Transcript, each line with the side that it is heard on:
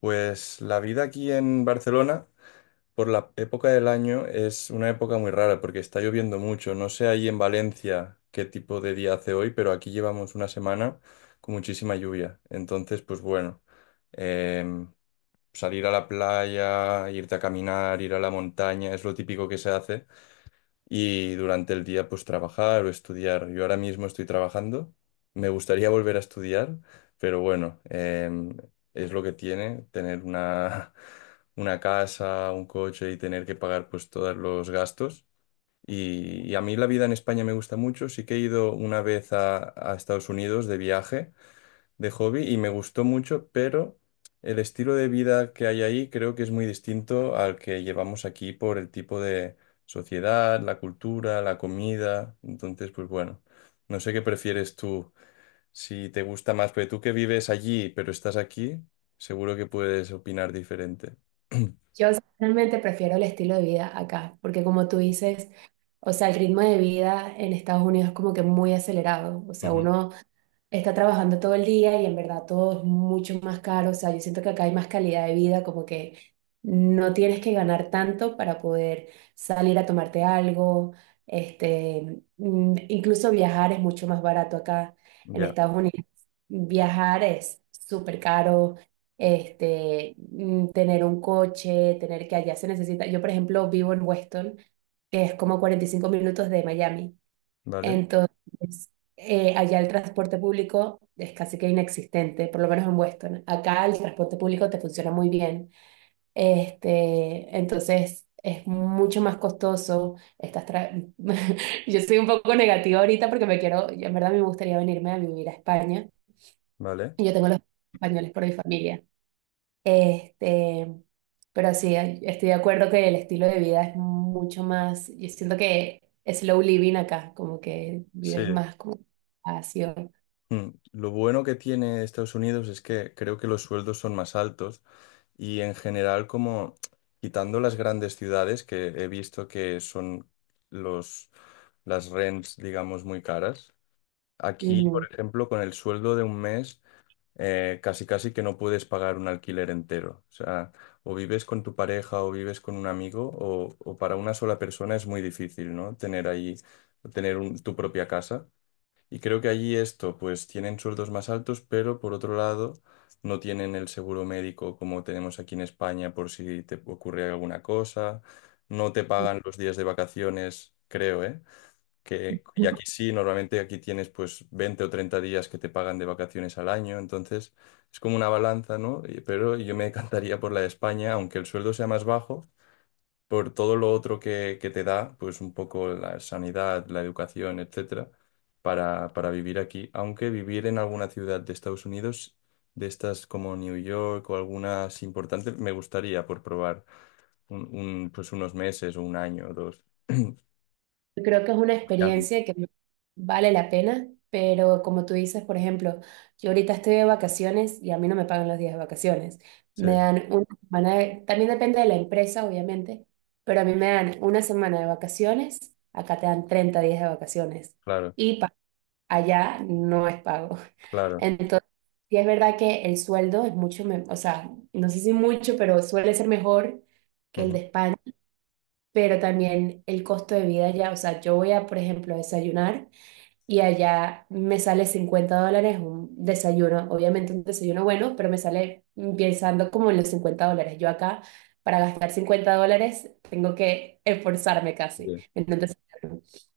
left: Pues la vida aquí en Barcelona, por la época del año, es una época muy rara porque está lloviendo mucho. No sé ahí en Valencia qué tipo de día hace hoy, pero aquí llevamos una semana con muchísima lluvia. Entonces, pues bueno, em, salir a la playa, irte a caminar, ir a la montaña, es lo típico que se hace, y durante el día pues trabajar o estudiar. Yo ahora mismo estoy trabajando, me gustaría volver a estudiar, pero bueno, es lo que tiene tener una, una casa, un coche y tener que pagar pues todos los gastos. Y a mí la vida en España me gusta mucho, sí que he ido una vez a Estados Unidos de viaje de hobby y me gustó mucho, pero el estilo de vida que hay ahí creo que es muy distinto al que llevamos aquí por el tipo de sociedad, la cultura, la comida. Entonces, pues bueno, no sé qué prefieres tú, si te gusta más, pero tú que vives allí, pero estás aquí, seguro que puedes opinar diferente.
right: Yo realmente prefiero el estilo de vida acá, porque como tú dices, o sea, el ritmo de vida en Estados Unidos es como que muy acelerado, o sea,
left: Ujú.
right: uno está trabajando todo el día y en verdad todo es mucho más caro, o sea, yo siento que acá hay más calidad de vida, como que no tienes que ganar tanto para poder salir a tomarte algo, incluso viajar es mucho más barato acá en
left: Ya,
right: Estados Unidos. Viajar es súper caro, tener un coche, tener que allá se necesita. Yo, por ejemplo, vivo en Weston, que es como 45 minutos de Miami.
left: vale,
right: Entonces, allá el transporte público es casi que inexistente, por lo menos en Weston. Acá el transporte público te funciona muy bien. Entonces, es mucho más costoso. Yo soy un poco negativa ahorita porque yo en verdad me gustaría venirme a vivir a España.
left: vale.
right: Y yo tengo los españoles por mi familia. Este, pero sí, estoy de acuerdo que el estilo de vida es mucho más, yo siento que es slow living acá, como que vives
left: Sí.
right: más como espacio.
left: Lo bueno que tiene Estados Unidos es que creo que los sueldos son más altos. Y en general, como quitando las grandes ciudades, que he visto que son los, las rents, digamos, muy caras. Aquí, por
right: Ujú.
left: ejemplo, con el sueldo de un mes, casi casi que no puedes pagar un alquiler entero. O sea, o vives con tu pareja o vives con un amigo, o para una sola persona es muy difícil, ¿no? Tener ahí, tu propia casa. Y creo que allí esto, pues tienen sueldos más altos, pero por otro lado no tienen el seguro médico como tenemos aquí en España por si te ocurre alguna cosa, no te pagan los días de vacaciones, creo, ¿eh? Que, y aquí sí, normalmente aquí tienes pues 20 o 30 días que te pagan de vacaciones al año, entonces es como una balanza, ¿no? Pero yo me encantaría por la de España, aunque el sueldo sea más bajo, por todo lo otro que, te da, pues un poco la sanidad, la educación, etcétera, para, vivir aquí. Aunque vivir en alguna ciudad de Estados Unidos, de estas como New York o algunas importantes, me gustaría por probar pues unos meses o un año o dos.
right: Yo creo que es una
left: Miami.
right: experiencia que vale la pena, pero como tú dices, por ejemplo, yo ahorita estoy de vacaciones y a mí no me pagan los días de vacaciones.
left: Sí,
right: Me dan una semana, también depende de la empresa, obviamente, pero a mí me dan una semana de vacaciones, acá te dan 30 días de vacaciones.
left: claro,
right: Y allá no es pago.
left: claro.
right: Entonces, sí es verdad que el sueldo es mucho, o sea, no sé si mucho, pero suele ser mejor que el de
left: Ujú.
right: España, pero también el costo de vida allá, o sea, yo voy a, por ejemplo, a desayunar y allá me sale $50 un desayuno, obviamente un desayuno bueno, pero me sale pensando como en los $50. Yo acá, para gastar $50, tengo que esforzarme casi.
left: Sí,
right: Entonces,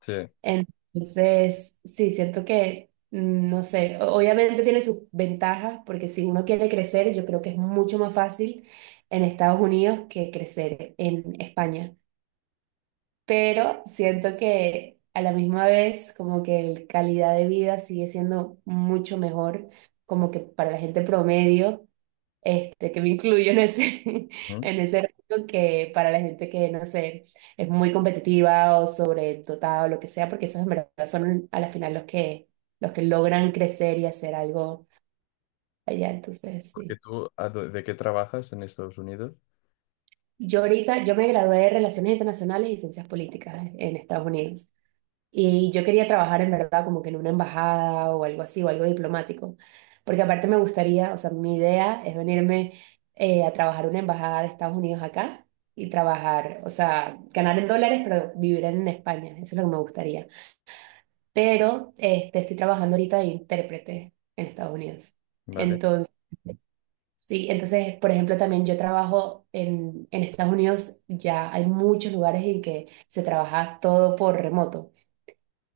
left: sí.
right: sí, siento que, no sé, obviamente tiene sus ventajas, porque si uno quiere crecer, yo creo que es mucho más fácil en Estados Unidos que crecer en España. Pero siento que a la misma vez, como que la calidad de vida sigue siendo mucho mejor, como que para la gente promedio que me incluyo en ese,
left: Ujú.
right: en ese rango que para la gente que, no sé, es muy competitiva o sobredotada o lo que sea, porque esos en verdad son a la final los que, logran crecer y hacer algo allá. Entonces,
left: Porque
right: sí.
left: tú, ¿de qué trabajas en Estados Unidos?
right: Yo me gradué de Relaciones Internacionales y Ciencias Políticas en Estados Unidos. Y yo quería trabajar en verdad como que en una embajada o algo así, o algo diplomático, porque aparte me gustaría, o sea, mi idea es venirme a trabajar en una embajada de Estados Unidos acá y trabajar, o sea, ganar en dólares, pero vivir en España, eso es lo que me gustaría. Pero estoy trabajando ahorita de intérprete en Estados Unidos.
left: ¿Vale?
right: Entonces, sí, entonces, por ejemplo, también yo trabajo en Estados Unidos, ya hay muchos lugares en que se trabaja todo por remoto.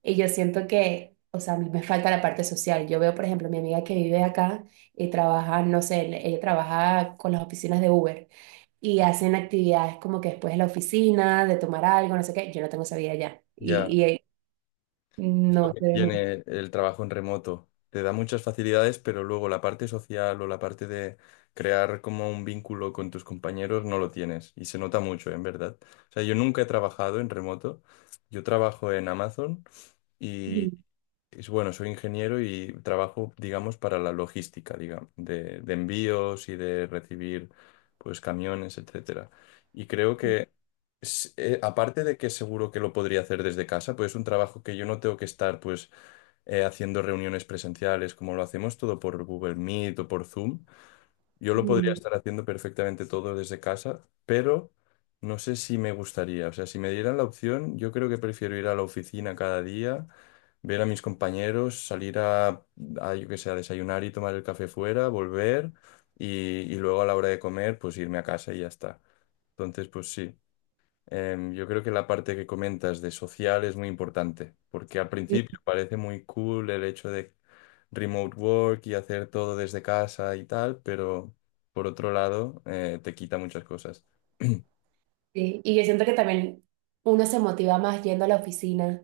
right: Y yo siento que, o sea, a mí me falta la parte social. Yo veo, por ejemplo, mi amiga que vive acá y trabaja, no sé, ella trabaja con las oficinas de Uber y hacen actividades como que después de la oficina, de tomar algo, no sé qué. Yo no tengo esa vida allá
left: Ya.
right: y
left: Es lo
right: no
left: que
right: se ve mucho.
left: tiene el trabajo en remoto. Te da muchas facilidades, pero luego la parte social o la parte de crear como un vínculo con tus compañeros no lo tienes. Y se nota mucho, en verdad. O sea, yo nunca he trabajado en remoto. Yo trabajo en Amazon y es bueno, soy ingeniero y trabajo, digamos, para la logística, digamos, de envíos y de recibir, pues, camiones, etcétera. Y creo que, aparte de que seguro que lo podría hacer desde casa, pues es un trabajo que yo no tengo que estar, pues, haciendo reuniones presenciales como lo hacemos todo por Google Meet o por Zoom. Yo lo podría
right: Ujú.
left: estar haciendo perfectamente todo desde casa, pero no sé si me gustaría. O sea, si me dieran la opción, yo creo que prefiero ir a la oficina cada día, ver a mis compañeros, salir a, yo qué sé, a desayunar y tomar el café fuera, volver y luego a la hora de comer, pues irme a casa y ya está. Entonces, pues sí. Yo creo que la parte que comentas de social es muy importante, porque al principio parece muy cool el hecho de remote work y hacer todo desde casa y tal, pero por otro lado, te quita muchas cosas.
right: Sí, y yo siento que también uno se motiva más yendo a la oficina,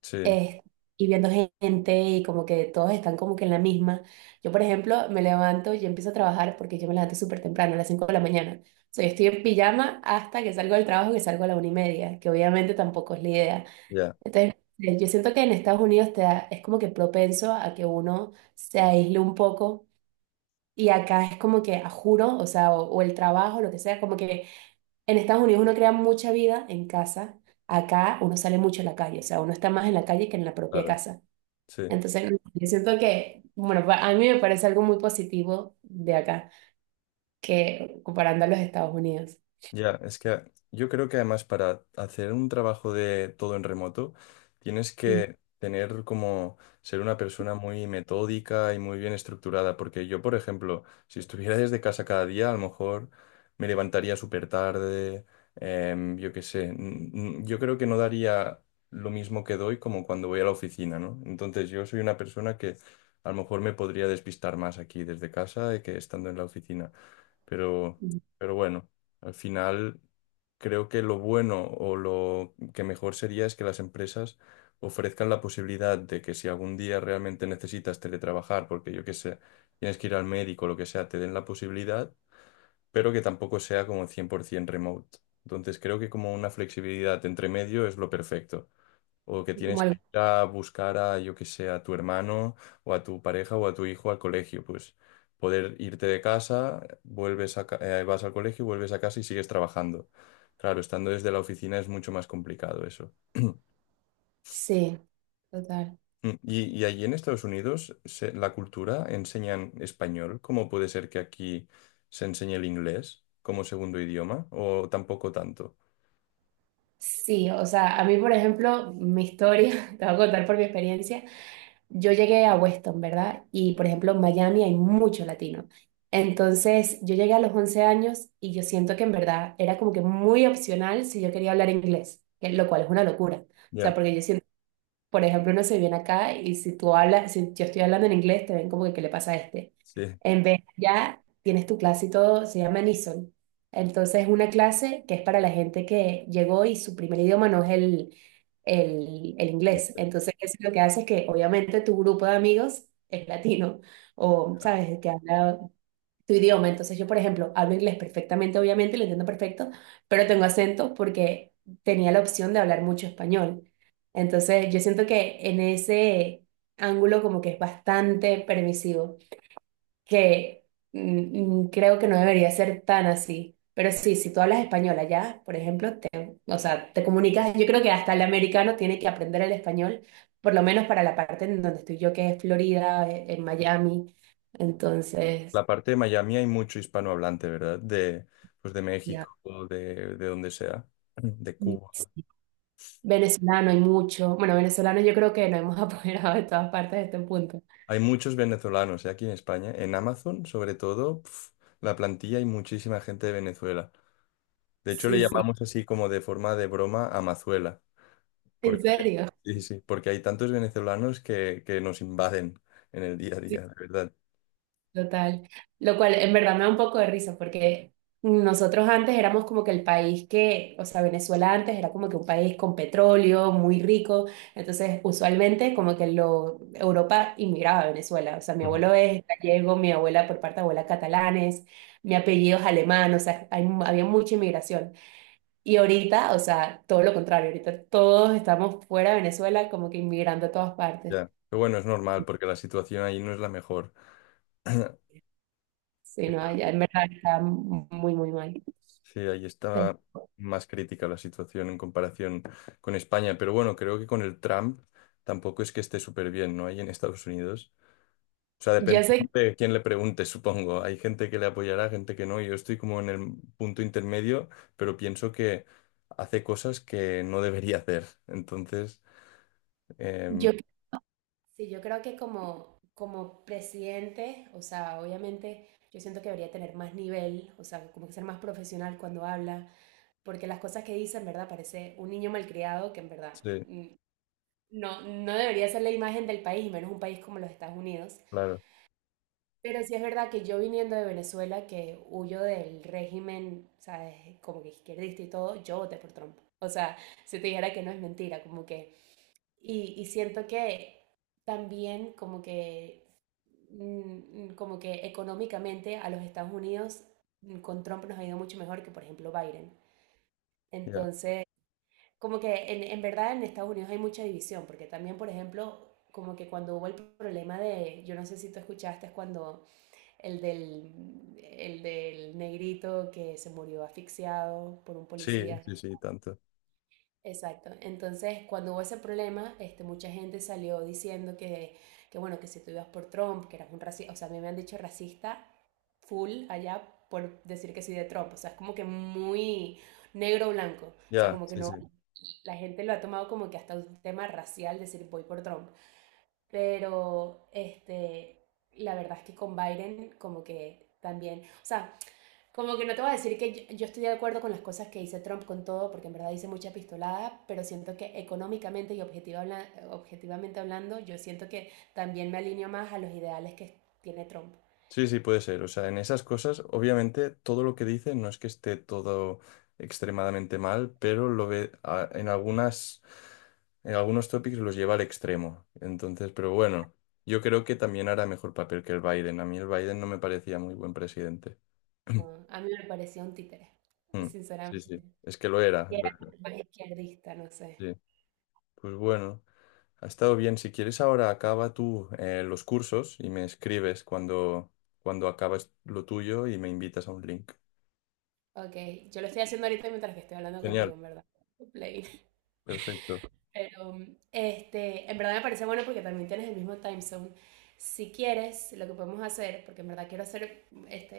left: Sí,
right: eh, y viendo gente y como que todos están como que en la misma. Yo, por ejemplo, me levanto y empiezo a trabajar porque yo me levanto súper temprano, a las 5 de la mañana. O sea, yo estoy en pijama hasta que salgo del trabajo, que salgo a la 1:30, que obviamente tampoco es la idea.
left: ya,
right: Entonces, yo siento que en Estados Unidos es como que propenso a que uno se aísle un poco. Y acá es como que, a juro, o sea, o el trabajo, lo que sea, como que en Estados Unidos uno crea mucha vida en casa, acá uno sale mucho a la calle, o sea, uno está más en la calle que en la propia
left: claro,
right: casa.
left: sí.
right: Entonces, yo siento que, bueno, a mí me parece algo muy positivo de acá, que comparando a los Estados Unidos.
left: Ya, es que yo creo que además para hacer un trabajo de todo en remoto, tienes
right: Mm,
left: que tener como ser una persona muy metódica y muy bien estructurada, porque yo, por ejemplo, si estuviera desde casa cada día, a lo mejor me levantaría súper tarde, yo qué sé, yo creo que no daría lo mismo que doy como cuando voy a la oficina, ¿no? Entonces yo soy una persona que a lo mejor me podría despistar más aquí desde casa que estando en la oficina, pero,
right: mm.
left: pero bueno. Al final, creo que lo bueno o lo que mejor sería es que las empresas ofrezcan la posibilidad de que si algún día realmente necesitas teletrabajar, porque yo qué sé, tienes que ir al médico o lo que sea, te den la posibilidad, pero que tampoco sea como 100% remote. Entonces, creo que como una flexibilidad entre medio es lo perfecto. O que
right: Como
left: tienes que
right: algo-
left: ir a buscar a, yo que sé, a tu hermano o a tu pareja o a tu hijo al colegio. Pues poder irte de casa, vas al colegio, vuelves a casa y sigues trabajando. Claro, estando desde la oficina es mucho más complicado eso.
right: Sí, total.
left: Y allí en Estados Unidos, la cultura enseñan español. ¿Cómo puede ser que aquí se enseñe el inglés como segundo idioma? ¿O tampoco tanto?
right: Sí, o sea, a mí, por ejemplo, mi historia, te voy a contar por mi experiencia, yo llegué a Weston, ¿verdad? Y, por ejemplo, en Miami hay mucho latino. Entonces, yo llegué a los 11 años y yo siento que en verdad era como que muy opcional si yo quería hablar inglés, lo cual es una locura. O sea,
left: Ya,
right: porque yo siento por ejemplo, uno se viene acá y si tú hablas, si yo estoy hablando en inglés, te ven como que, ¿qué le pasa a este?
left: sí.
right: En vez ya tienes tu clase y todo, se llama Nison. Entonces, es una clase que es para la gente que llegó y su primer idioma no es el inglés. Entonces, eso lo que hace es que, obviamente, tu grupo de amigos es latino o, ¿sabes?, que habla tu idioma. Entonces yo, por ejemplo, hablo inglés perfectamente, obviamente, lo entiendo perfecto, pero tengo acento porque tenía la opción de hablar mucho español. Entonces yo siento que en ese ángulo como que es bastante permisivo, que creo que no debería ser tan así. Pero sí, si tú hablas español allá, por ejemplo, te, o sea, te comunicas, yo creo que hasta el americano tiene que aprender el español, por lo menos para la parte en donde estoy yo, que es Florida, en Miami. Entonces,
left: La parte de Miami hay mucho hispanohablante, ¿verdad? De, pues de
right: ya.
left: México, de donde sea, de
right: Mm,
left: Cuba.
right: sí. Venezolano hay mucho. Bueno, venezolano yo creo que nos hemos apoderado de todas partes de este punto.
left: Hay muchos venezolanos, ¿eh? Aquí en España. En Amazon, sobre todo, pf, la plantilla hay muchísima gente de Venezuela. De hecho, le
right: Sí, sí.
left: llamamos así como de forma de broma Amazuela,
right: En
left: porque,
right: serio.
left: sí, sí, porque hay tantos venezolanos que nos invaden en el día a
right: Sí,
left: día, de verdad.
right: total. Lo cual en verdad me da un poco de risa porque nosotros antes éramos como que el país que, o sea, Venezuela antes era como que un país con petróleo, muy rico. Entonces, usualmente como que lo, Europa inmigraba a Venezuela. O sea, mi
left: Ujú.
right: abuelo es gallego, mi abuela por parte de abuela catalanes, mi apellido es alemán. O sea, había mucha inmigración. Y ahorita, o sea, todo lo contrario, ahorita todos estamos fuera de Venezuela como que inmigrando a todas partes.
left: Ya. Pero bueno, es normal, porque la situación ahí no es la mejor.
right: Sí, no, allá en verdad está muy, muy mal.
left: Sí, ahí
right: Pero
left: está más crítica la situación en comparación con España, pero bueno, creo que con el Trump tampoco es que esté súper bien, ¿no? Ahí en Estados Unidos. O sea,
right: yo
left: depende
right: sé,
left: de quién le pregunte, supongo. Hay gente que le apoyará, gente que no. Yo estoy como en el punto intermedio, pero pienso que hace cosas que no debería hacer. Entonces, em,
right: yo, sí, yo creo que como presidente, o sea, obviamente yo siento que debería tener más nivel, o sea, como que ser más profesional cuando habla, porque las cosas que dice en verdad parece un niño malcriado que en verdad
left: sí,
right: mm, no, no debería ser la imagen del país, y menos un país como los Estados Unidos.
left: claro,
right: Pero sí es verdad que yo viniendo de Venezuela, que huyo del régimen, ¿sabes? Como que izquierdista y todo, yo voté por Trump. O sea, si te dijera que no es mentira, como que... Y siento que también como que... como que económicamente a los Estados Unidos, con Trump nos ha ido mucho mejor que, por ejemplo, Biden.
left: ya.
right: Entonces, como que en verdad en Estados Unidos hay mucha división, porque también, por ejemplo, como que cuando hubo el problema de, yo no sé si tú escuchaste, cuando el del, negrito que se murió asfixiado por un
left: Sí,
right: policía.
left: sí, sí, tanto.
right: Exacto. Entonces, cuando hubo ese problema, mucha gente salió diciendo bueno, que si tú ibas por Trump, que eras un racista, o sea, a mí me han dicho racista full allá por decir que soy de Trump, o sea, es como que muy negro o blanco, o sea,
left: Ya,
right: como que
left: sí,
right: no,
left: sí.
right: la gente lo ha tomado como que hasta un tema racial decir voy por Trump, pero la verdad es que con Biden como que también, o sea, como que no te voy a decir que yo estoy de acuerdo con las cosas que dice Trump, con todo, porque en verdad dice mucha pistolada, pero siento que económicamente y objetivamente hablando, yo siento que también me alineo más a los ideales que tiene Trump.
left: Sí, sí, puede ser. O sea, en esas cosas, obviamente, todo lo que dice no es que esté todo extremadamente mal, pero lo ve en algunas, en algunos tópicos los lleva al extremo. Entonces, pero bueno, yo creo que también hará mejor papel que el Biden. A mí el Biden no me parecía muy buen presidente.
right: No, a mí me parecía un títere,
left: Mm, sí, sí,
right: sinceramente.
left: es que lo era,
right: Y
left: lo
right: era
left: era.
right: más izquierdista, no sé.
left: Sí, pues bueno, ha estado bien. Si quieres, ahora acaba tú los cursos y me escribes cuando, acabas lo tuyo y me invitas a un link.
right: Ok, yo lo estoy haciendo ahorita mientras que estoy hablando
left: Genial.
right: contigo, en verdad. Play.
left: Perfecto.
right: Pero, en verdad me parece bueno porque también tienes el mismo time zone. Si quieres, lo que podemos hacer, porque en verdad quiero hacer